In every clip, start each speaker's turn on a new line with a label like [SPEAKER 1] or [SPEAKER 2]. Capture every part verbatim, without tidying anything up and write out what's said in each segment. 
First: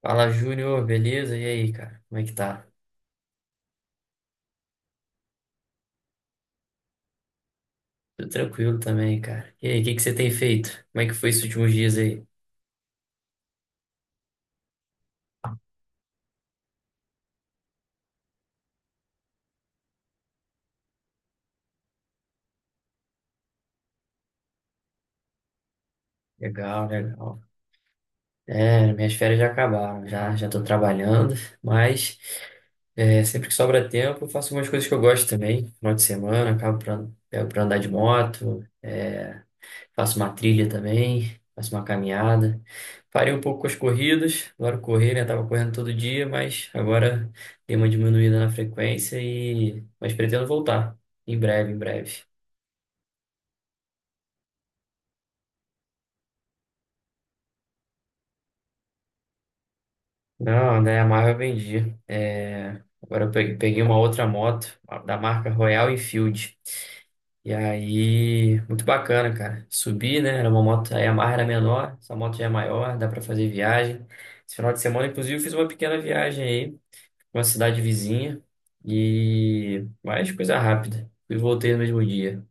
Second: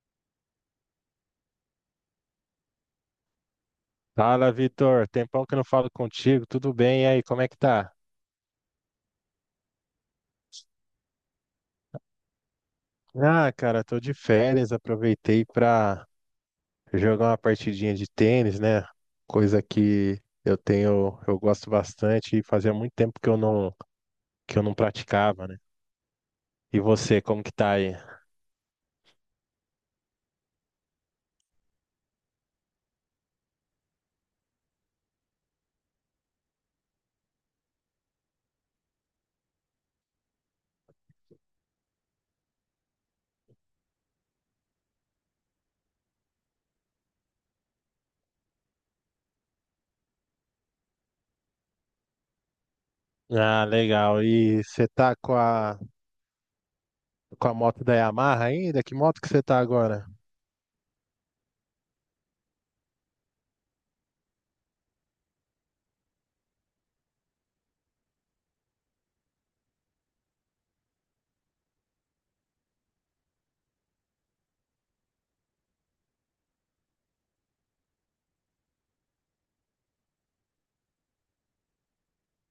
[SPEAKER 1] Fala, Júnior, beleza? E aí, cara? Como é que tá?
[SPEAKER 2] Fala, Vitor. Tempão que eu não falo contigo. Tudo bem? E aí, como é que tá?
[SPEAKER 1] Tudo tranquilo também, cara. E aí, o que que você tem feito? Como é que foi esses últimos dias aí?
[SPEAKER 2] Ah, cara, tô de férias. Aproveitei pra jogar uma partidinha de tênis, né? Coisa que eu tenho, eu gosto bastante e fazia muito tempo que eu não, que eu não, praticava, né? E
[SPEAKER 1] Legal,
[SPEAKER 2] você,
[SPEAKER 1] legal.
[SPEAKER 2] como que tá aí?
[SPEAKER 1] É, minhas férias já acabaram, já já tô trabalhando, mas é, sempre que sobra tempo eu faço umas coisas que eu gosto também. Final de semana, acabo pra, pego pra andar de moto, é, faço uma trilha também, faço uma caminhada. Parei um pouco com as corridas, agora correr, né? Tava correndo todo dia, mas agora dei uma diminuída na frequência e mas pretendo voltar em breve, em breve.
[SPEAKER 2] Ah, legal. E você tá com a, com a moto da Yamaha ainda? Que moto que você tá agora?
[SPEAKER 1] Não, né? A Marvel eu vendi. É, agora eu pe- peguei uma outra moto a- da marca Royal Enfield. E aí, muito bacana, cara. Subi, né? Era uma moto, a Yamaha era menor, essa moto já é maior, dá pra fazer viagem. Esse final de semana, inclusive, eu fiz uma pequena viagem uma cidade vizinha e mais coisa rápida. Fui e voltei no mesmo dia.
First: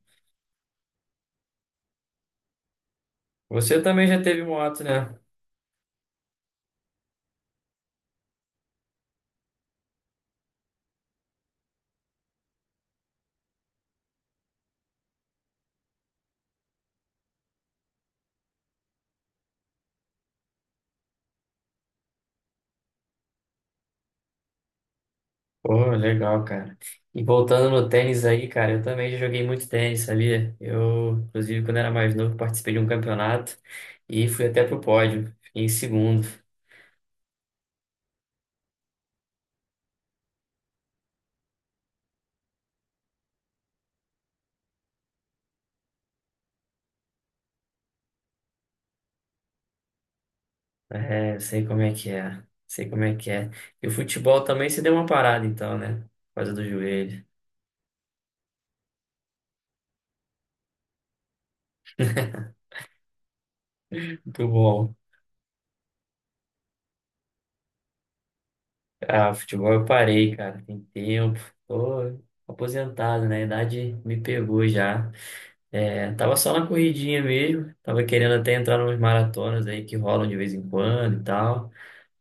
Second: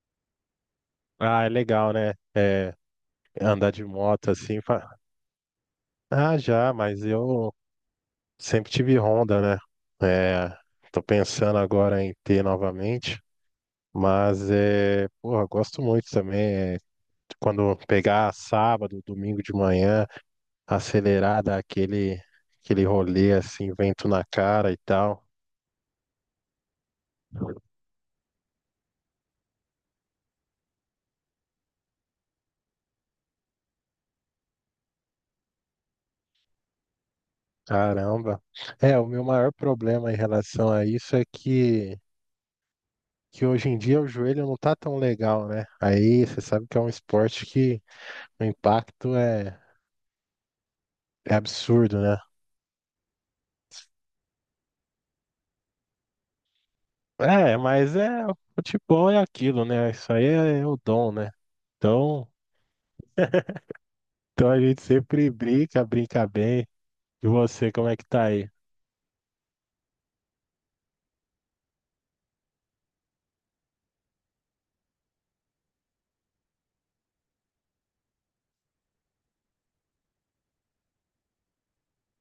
[SPEAKER 2] Ah, é legal, né? É, andar
[SPEAKER 1] Você
[SPEAKER 2] de
[SPEAKER 1] também já
[SPEAKER 2] moto
[SPEAKER 1] teve
[SPEAKER 2] assim.
[SPEAKER 1] moto,
[SPEAKER 2] fa-
[SPEAKER 1] né?
[SPEAKER 2] Ah, já, mas eu sempre tive Honda, né? É, tô pensando agora em ter novamente. Mas é, porra, gosto muito também. É, quando pegar sábado, domingo de manhã, acelerar, dar aquele, aquele, rolê assim, vento na cara e tal.
[SPEAKER 1] Pô, legal, cara. E voltando no tênis aí, cara, eu também já joguei muito tênis, sabia? Eu, inclusive, quando era mais novo, participei de um campeonato e fui até pro pódio. Fiquei em segundo.
[SPEAKER 2] Caramba. É, o meu maior problema em relação a isso é que, que hoje em dia o joelho não tá tão legal, né? Aí você sabe que é um esporte que o impacto é, é
[SPEAKER 1] É, sei como é
[SPEAKER 2] absurdo,
[SPEAKER 1] que
[SPEAKER 2] né?
[SPEAKER 1] é. Sei como é que é. E o futebol também se deu uma parada, então, né? Por causa do joelho.
[SPEAKER 2] É, mas é, o futebol é aquilo, né? Isso aí é o dom, né? Então,
[SPEAKER 1] Muito
[SPEAKER 2] então a gente
[SPEAKER 1] bom.
[SPEAKER 2] sempre brinca, brinca bem. E você, como é que tá aí?
[SPEAKER 1] Ah, futebol eu parei, cara, tem tempo. Tô aposentado, né? A idade me pegou já. É, tava só na corridinha mesmo. Tava querendo até entrar numas maratonas aí que rolam de vez em quando e tal.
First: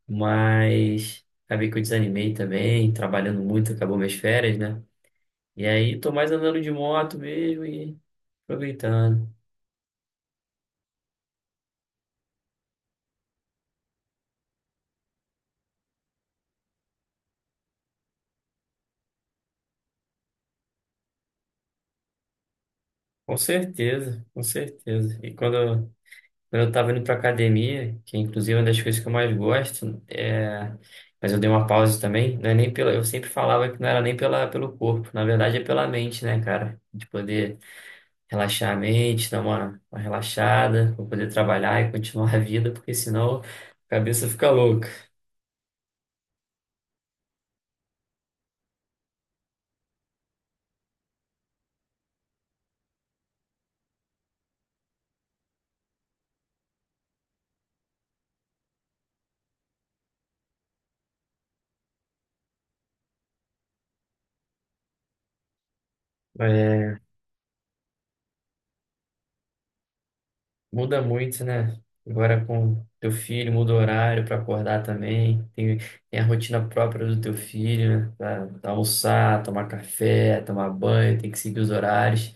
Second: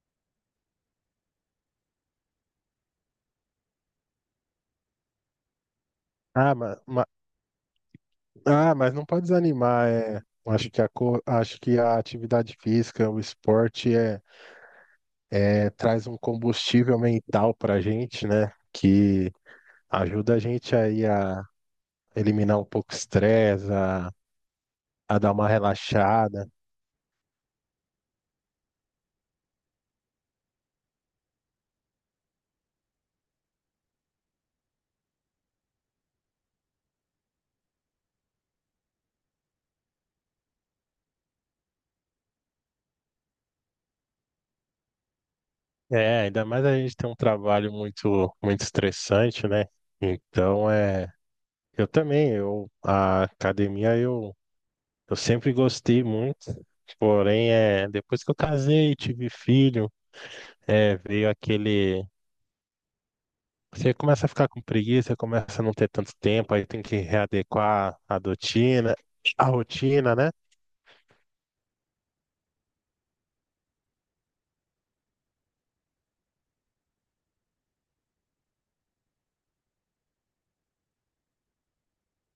[SPEAKER 1] Mas acabei que eu desanimei também, trabalhando muito, acabou minhas férias, né? E aí tô mais
[SPEAKER 2] Ah,
[SPEAKER 1] andando de
[SPEAKER 2] mas,
[SPEAKER 1] moto mesmo e
[SPEAKER 2] ah, mas não pode
[SPEAKER 1] aproveitando.
[SPEAKER 2] desanimar, é. Acho que a, co- acho que a atividade física, o esporte é é, traz um combustível mental para a gente, né? Que ajuda a gente aí a eliminar um pouco o
[SPEAKER 1] Com
[SPEAKER 2] estresse, a,
[SPEAKER 1] certeza, com certeza.
[SPEAKER 2] a dar
[SPEAKER 1] E
[SPEAKER 2] uma
[SPEAKER 1] quando.
[SPEAKER 2] relaxada.
[SPEAKER 1] Quando eu estava indo para academia, que inclusive é uma das coisas que eu mais gosto, é, mas eu dei uma pausa também, não é nem pela, eu sempre falava que não era nem pela, pelo corpo, na verdade é pela mente, né, cara? De poder relaxar a mente, dar uma, uma relaxada, pra poder trabalhar e continuar a vida, porque senão a cabeça fica louca.
[SPEAKER 2] É, ainda mais a gente tem um trabalho muito, muito estressante, né? Então, é, eu também, eu, a academia eu, eu sempre gostei muito, porém, é, depois que eu casei e tive filho, é, veio aquele. Você começa a ficar com preguiça, começa a não ter tanto tempo, aí tem que
[SPEAKER 1] É,
[SPEAKER 2] readequar a rotina, a rotina, né?
[SPEAKER 1] muda muito, né? Agora com teu filho, muda o horário para acordar também. Tem, tem a rotina própria do teu filho, né? Pra pra almoçar, tomar café, tomar banho, tem que seguir os horários.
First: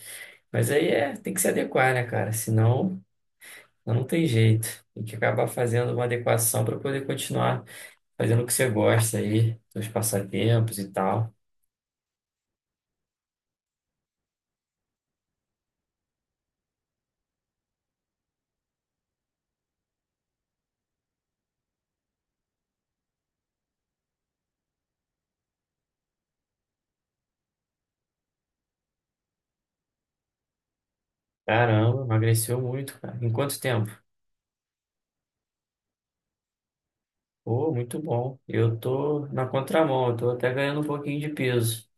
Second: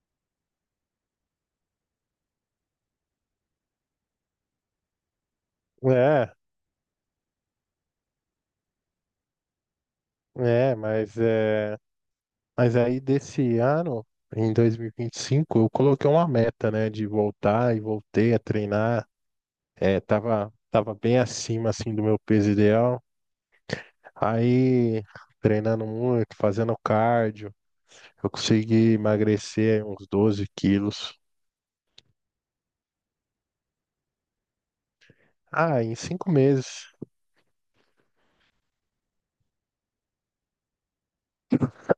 [SPEAKER 1] Mas aí é, tem que se adequar, né, cara? Senão não tem jeito. Tem que acabar fazendo uma
[SPEAKER 2] É,
[SPEAKER 1] adequação para poder continuar fazendo o que você gosta aí, seus
[SPEAKER 2] é,
[SPEAKER 1] passatempos e
[SPEAKER 2] mas
[SPEAKER 1] tal.
[SPEAKER 2] é, mas aí desse ano, em dois mil e vinte e cinco, eu coloquei uma meta, né, de voltar e voltei a treinar. É, tava, tava bem acima assim do meu peso ideal. Aí treinando muito, fazendo cardio, eu consegui emagrecer uns doze quilos.
[SPEAKER 1] Caramba, emagreceu muito, cara. Em quanto tempo?
[SPEAKER 2] Ah, em cinco meses.
[SPEAKER 1] Pô, muito bom. Eu tô na contramão, eu tô até ganhando um pouquinho de peso.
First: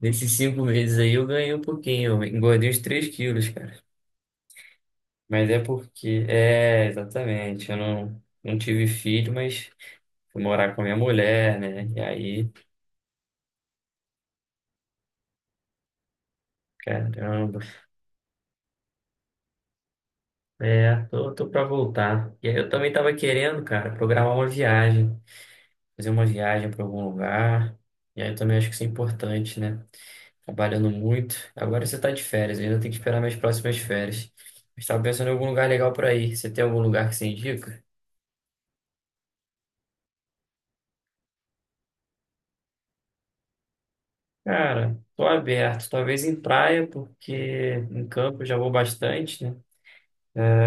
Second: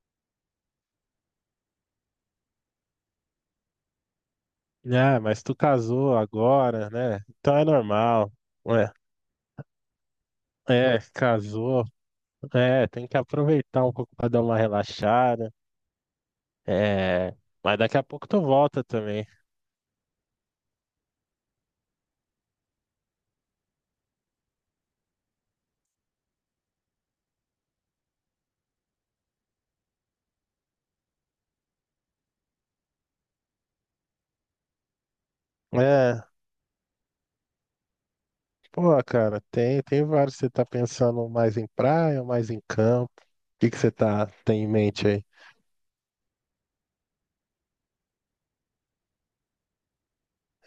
[SPEAKER 1] Nesses cinco meses aí eu ganhei um pouquinho, eu engordei uns três quilos, cara.
[SPEAKER 2] Ah, mas
[SPEAKER 1] Mas
[SPEAKER 2] tu
[SPEAKER 1] é
[SPEAKER 2] casou
[SPEAKER 1] porque, é,
[SPEAKER 2] agora, né? Então é
[SPEAKER 1] exatamente, eu não,
[SPEAKER 2] normal.
[SPEAKER 1] não tive
[SPEAKER 2] Ué,
[SPEAKER 1] filho, mas fui morar com a minha
[SPEAKER 2] é,
[SPEAKER 1] mulher,
[SPEAKER 2] casou.
[SPEAKER 1] né? E aí,
[SPEAKER 2] É, tem que aproveitar um pouco pra dar uma relaxada. É,
[SPEAKER 1] caramba,
[SPEAKER 2] mas daqui a pouco tu volta também.
[SPEAKER 1] é, tô, tô pra voltar. E aí eu também tava querendo, cara, programar uma viagem, fazer uma viagem pra algum lugar. E aí eu também acho que isso é importante, né? Trabalhando muito. Agora você tá de férias, eu ainda tenho que esperar minhas próximas férias. Mas tava pensando em algum lugar legal pra
[SPEAKER 2] É,
[SPEAKER 1] ir. Você tem algum lugar que você indica?
[SPEAKER 2] pô, cara, tem, tem vários. Você tá pensando mais em praia ou mais em campo? O que que você tá, tem em
[SPEAKER 1] Cara,
[SPEAKER 2] mente
[SPEAKER 1] tô
[SPEAKER 2] aí?
[SPEAKER 1] aberto, talvez em praia, porque em campo eu já vou bastante, né?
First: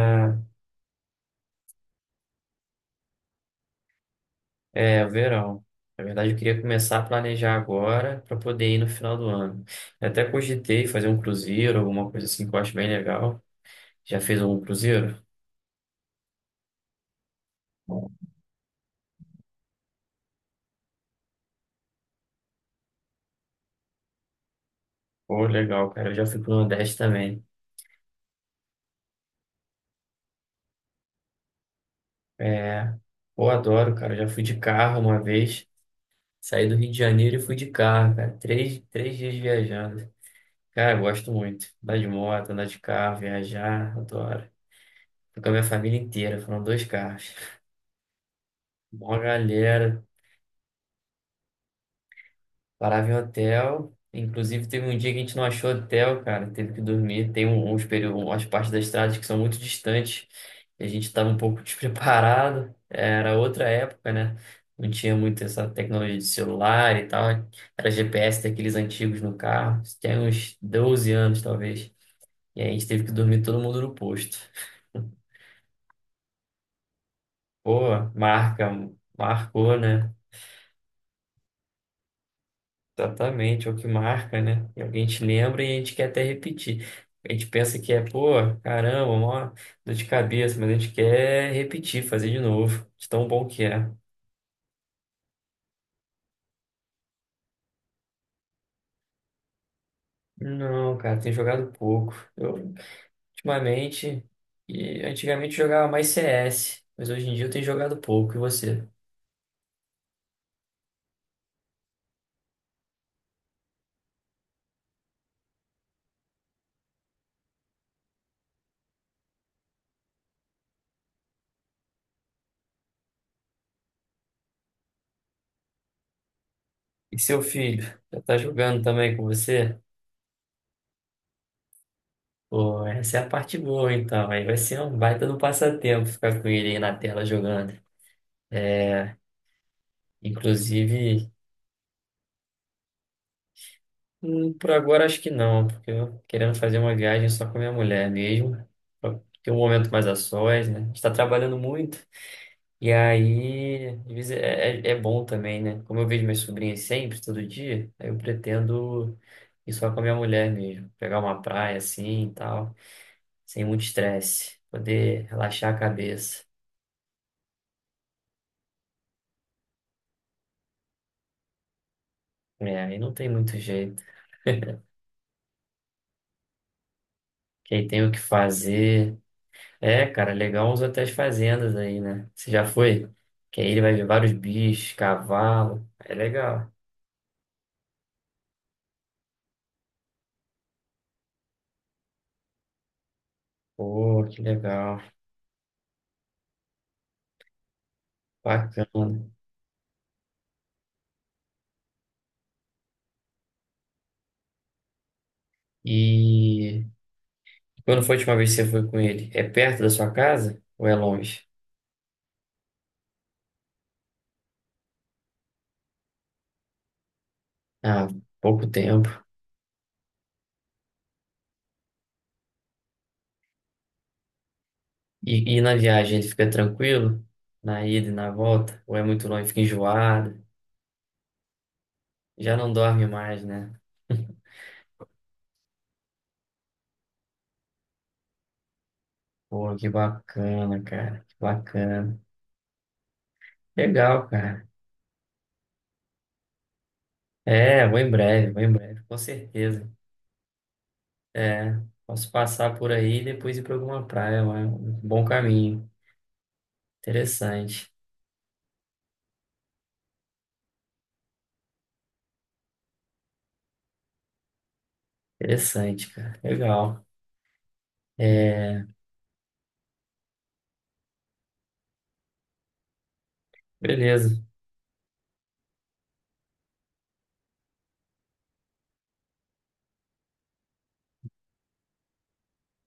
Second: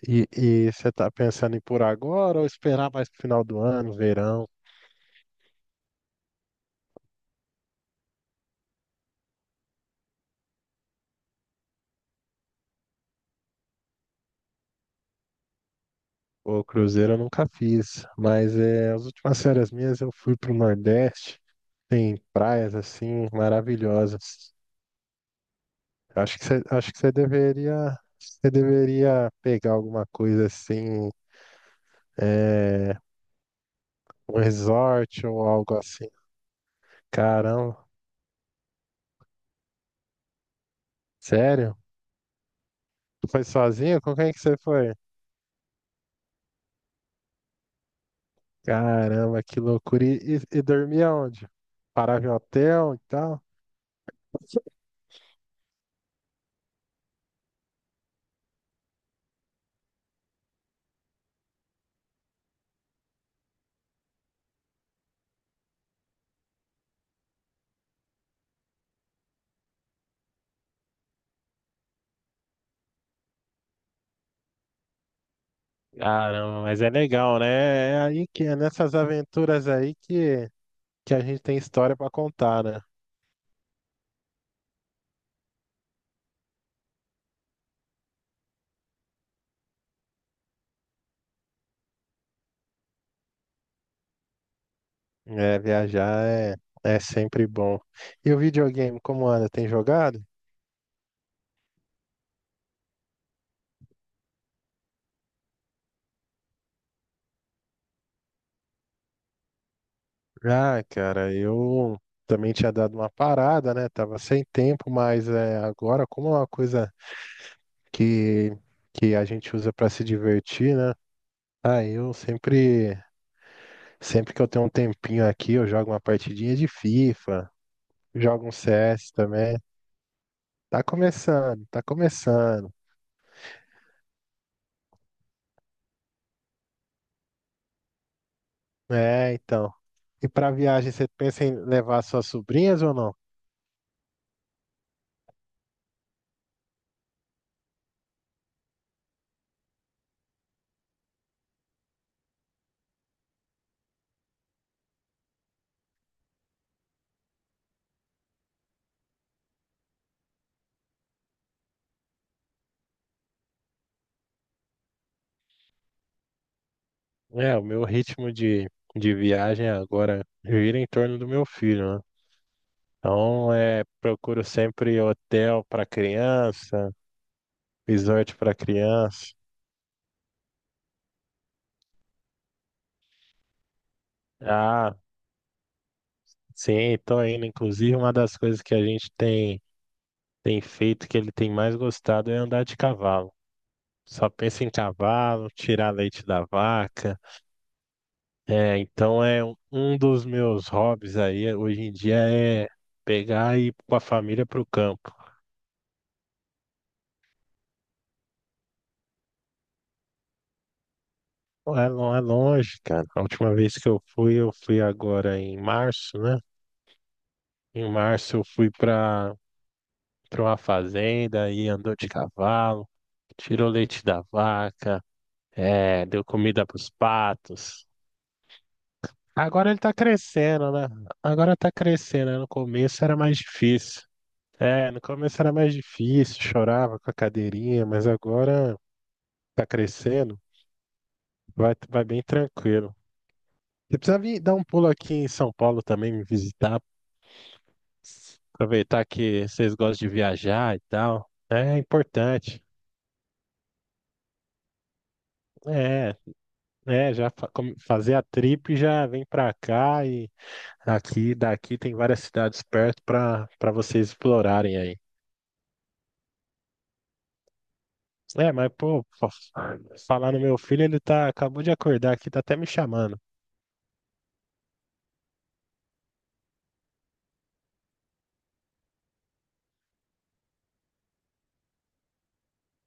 [SPEAKER 2] E, e você tá pensando em ir por agora ou esperar mais pro final do ano, verão?
[SPEAKER 1] É, é, verão. Na verdade, eu queria começar a planejar agora para poder ir no final do ano. Eu até cogitei fazer um cruzeiro, alguma coisa assim que eu acho bem legal. Já fez algum cruzeiro?
[SPEAKER 2] O cruzeiro eu nunca fiz, mas é, as últimas férias minhas eu fui pro Nordeste, tem praias assim maravilhosas.
[SPEAKER 1] Pô, legal, cara. Eu já
[SPEAKER 2] Acho
[SPEAKER 1] fui
[SPEAKER 2] que
[SPEAKER 1] pro
[SPEAKER 2] você, acho
[SPEAKER 1] Nordeste
[SPEAKER 2] que você
[SPEAKER 1] também.
[SPEAKER 2] deveria, você deveria pegar alguma coisa assim,
[SPEAKER 1] É,
[SPEAKER 2] é,
[SPEAKER 1] pô, adoro, cara. Eu já
[SPEAKER 2] um
[SPEAKER 1] fui de carro uma
[SPEAKER 2] resort ou
[SPEAKER 1] vez.
[SPEAKER 2] algo assim.
[SPEAKER 1] Saí do Rio de Janeiro e fui de
[SPEAKER 2] Caramba,
[SPEAKER 1] carro, cara. Três, três dias viajando. Cara, eu gosto muito.
[SPEAKER 2] sério?
[SPEAKER 1] Andar de moto, andar de carro,
[SPEAKER 2] Tu foi
[SPEAKER 1] viajar,
[SPEAKER 2] sozinho? Com quem que
[SPEAKER 1] adoro.
[SPEAKER 2] você foi?
[SPEAKER 1] Fui com a minha família inteira, foram dois carros. Uma
[SPEAKER 2] Caramba, que
[SPEAKER 1] galera,
[SPEAKER 2] loucura! E, e, e dormia onde? Parava em hotel e
[SPEAKER 1] parava em
[SPEAKER 2] tal?
[SPEAKER 1] hotel. Inclusive, teve um dia que a gente não achou hotel, cara, teve que dormir. Tem um- uns períodos, umas partes das estradas que são muito distantes e a gente estava um pouco despreparado. Era outra época, né? Não tinha muito essa tecnologia de celular e tal. Era G P S daqueles antigos no carro. Isso tem uns doze anos, talvez. E aí a gente teve que dormir todo mundo no posto.
[SPEAKER 2] Caramba, mas é legal, né?
[SPEAKER 1] Pô,
[SPEAKER 2] É aí que é
[SPEAKER 1] marca,
[SPEAKER 2] nessas aventuras
[SPEAKER 1] marcou,
[SPEAKER 2] aí
[SPEAKER 1] né?
[SPEAKER 2] que, que, a gente tem história pra contar, né?
[SPEAKER 1] Exatamente, é o que marca, né? E alguém te lembra e a gente quer até repetir. A gente pensa que é, pô, caramba, mó dor de cabeça, mas a gente quer repetir, fazer de novo, de tão bom que é.
[SPEAKER 2] É, viajar é, é sempre bom. E o videogame, como anda? Tem jogado?
[SPEAKER 1] Não, cara, tem jogado pouco. Eu, ultimamente, e antigamente eu jogava mais C S, mas hoje em dia eu tenho jogado pouco. E você?
[SPEAKER 2] Ah, cara, eu também tinha dado uma parada, né? Tava sem tempo, mas é, agora, como é uma coisa que, que a gente usa pra se divertir, né? Ah, eu sempre, sempre que eu tenho um tempinho aqui, eu jogo uma partidinha de
[SPEAKER 1] E seu
[SPEAKER 2] FIFA,
[SPEAKER 1] filho? Já tá
[SPEAKER 2] jogo um
[SPEAKER 1] jogando
[SPEAKER 2] C S
[SPEAKER 1] também com
[SPEAKER 2] também.
[SPEAKER 1] você?
[SPEAKER 2] Tá começando, tá começando.
[SPEAKER 1] Pô, essa é a parte boa, então. Aí vai ser um baita do passatempo ficar com ele aí na tela jogando.
[SPEAKER 2] É, então. E para viagem, você
[SPEAKER 1] Inclusive,
[SPEAKER 2] pensa em levar suas sobrinhas ou não?
[SPEAKER 1] hum, por agora acho que não, porque eu querendo fazer uma viagem só com a minha mulher mesmo. Pra ter um momento mais a sós, né? A gente tá trabalhando muito. E aí, às vezes é, é, é bom também, né? Como eu vejo minhas sobrinhas sempre, todo dia, aí eu pretendo ir só com a minha mulher mesmo. Pegar uma praia assim e tal, sem muito estresse. Poder relaxar a cabeça.
[SPEAKER 2] É, o meu ritmo de, de viagem agora gira em torno do meu filho, né?
[SPEAKER 1] É, aí não tem
[SPEAKER 2] Então,
[SPEAKER 1] muito
[SPEAKER 2] é,
[SPEAKER 1] jeito.
[SPEAKER 2] procuro sempre hotel para criança,
[SPEAKER 1] Quem tem o que
[SPEAKER 2] resort para
[SPEAKER 1] fazer.
[SPEAKER 2] criança.
[SPEAKER 1] É, cara, legal os hotéis fazendas aí, né? Você já foi? Que aí ele vai ver vários bichos,
[SPEAKER 2] Ah,
[SPEAKER 1] cavalo. É legal.
[SPEAKER 2] sim, tô indo. Inclusive, uma das coisas que a gente tem, tem feito, que ele tem mais gostado, é andar de cavalo.
[SPEAKER 1] Pô,
[SPEAKER 2] Só
[SPEAKER 1] que
[SPEAKER 2] pensa em
[SPEAKER 1] legal.
[SPEAKER 2] cavalo, tirar leite da vaca. É,
[SPEAKER 1] Bacana.
[SPEAKER 2] então é um um dos meus hobbies aí hoje em dia é pegar e ir com a família pro campo.
[SPEAKER 1] E quando foi a última vez que você foi com ele? É perto da sua casa ou é longe?
[SPEAKER 2] Não é, não é longe, cara. A última vez que eu fui, eu fui, agora em março, né? Em
[SPEAKER 1] Ah,
[SPEAKER 2] março eu
[SPEAKER 1] pouco
[SPEAKER 2] fui
[SPEAKER 1] tempo.
[SPEAKER 2] para para uma fazenda aí andou de cavalo, tirou leite da vaca,
[SPEAKER 1] E, e na
[SPEAKER 2] é,
[SPEAKER 1] viagem
[SPEAKER 2] deu
[SPEAKER 1] ele fica
[SPEAKER 2] comida pros
[SPEAKER 1] tranquilo? Na
[SPEAKER 2] patos.
[SPEAKER 1] ida e na volta? Ou é muito longe, fica
[SPEAKER 2] Agora ele tá
[SPEAKER 1] enjoado?
[SPEAKER 2] crescendo, né? Agora tá crescendo, né? No
[SPEAKER 1] Já não
[SPEAKER 2] começo
[SPEAKER 1] dorme
[SPEAKER 2] era mais
[SPEAKER 1] mais, né?
[SPEAKER 2] difícil. É, no começo era mais difícil, chorava com a cadeirinha, mas agora tá
[SPEAKER 1] Pô, que
[SPEAKER 2] crescendo,
[SPEAKER 1] bacana, cara. Que
[SPEAKER 2] vai, vai
[SPEAKER 1] bacana.
[SPEAKER 2] bem tranquilo. Você precisa
[SPEAKER 1] Legal,
[SPEAKER 2] vir dar um
[SPEAKER 1] cara.
[SPEAKER 2] pulo aqui em São Paulo também, me visitar,
[SPEAKER 1] É, vou em breve, vou em breve,
[SPEAKER 2] aproveitar
[SPEAKER 1] com
[SPEAKER 2] que vocês
[SPEAKER 1] certeza.
[SPEAKER 2] gostam de viajar e tal.
[SPEAKER 1] É,
[SPEAKER 2] É
[SPEAKER 1] posso
[SPEAKER 2] importante.
[SPEAKER 1] passar por aí e depois ir para alguma praia, é um bom caminho.
[SPEAKER 2] É, é, já fa- come-
[SPEAKER 1] Interessante,
[SPEAKER 2] fazer a trip já vem pra cá e aqui, daqui tem várias cidades perto pra, pra vocês explorarem aí.
[SPEAKER 1] interessante, cara. Legal.
[SPEAKER 2] É, mas
[SPEAKER 1] É,
[SPEAKER 2] pô, fa- falar no meu filho, ele tá, acabou de acordar aqui, tá até me chamando.
[SPEAKER 1] beleza.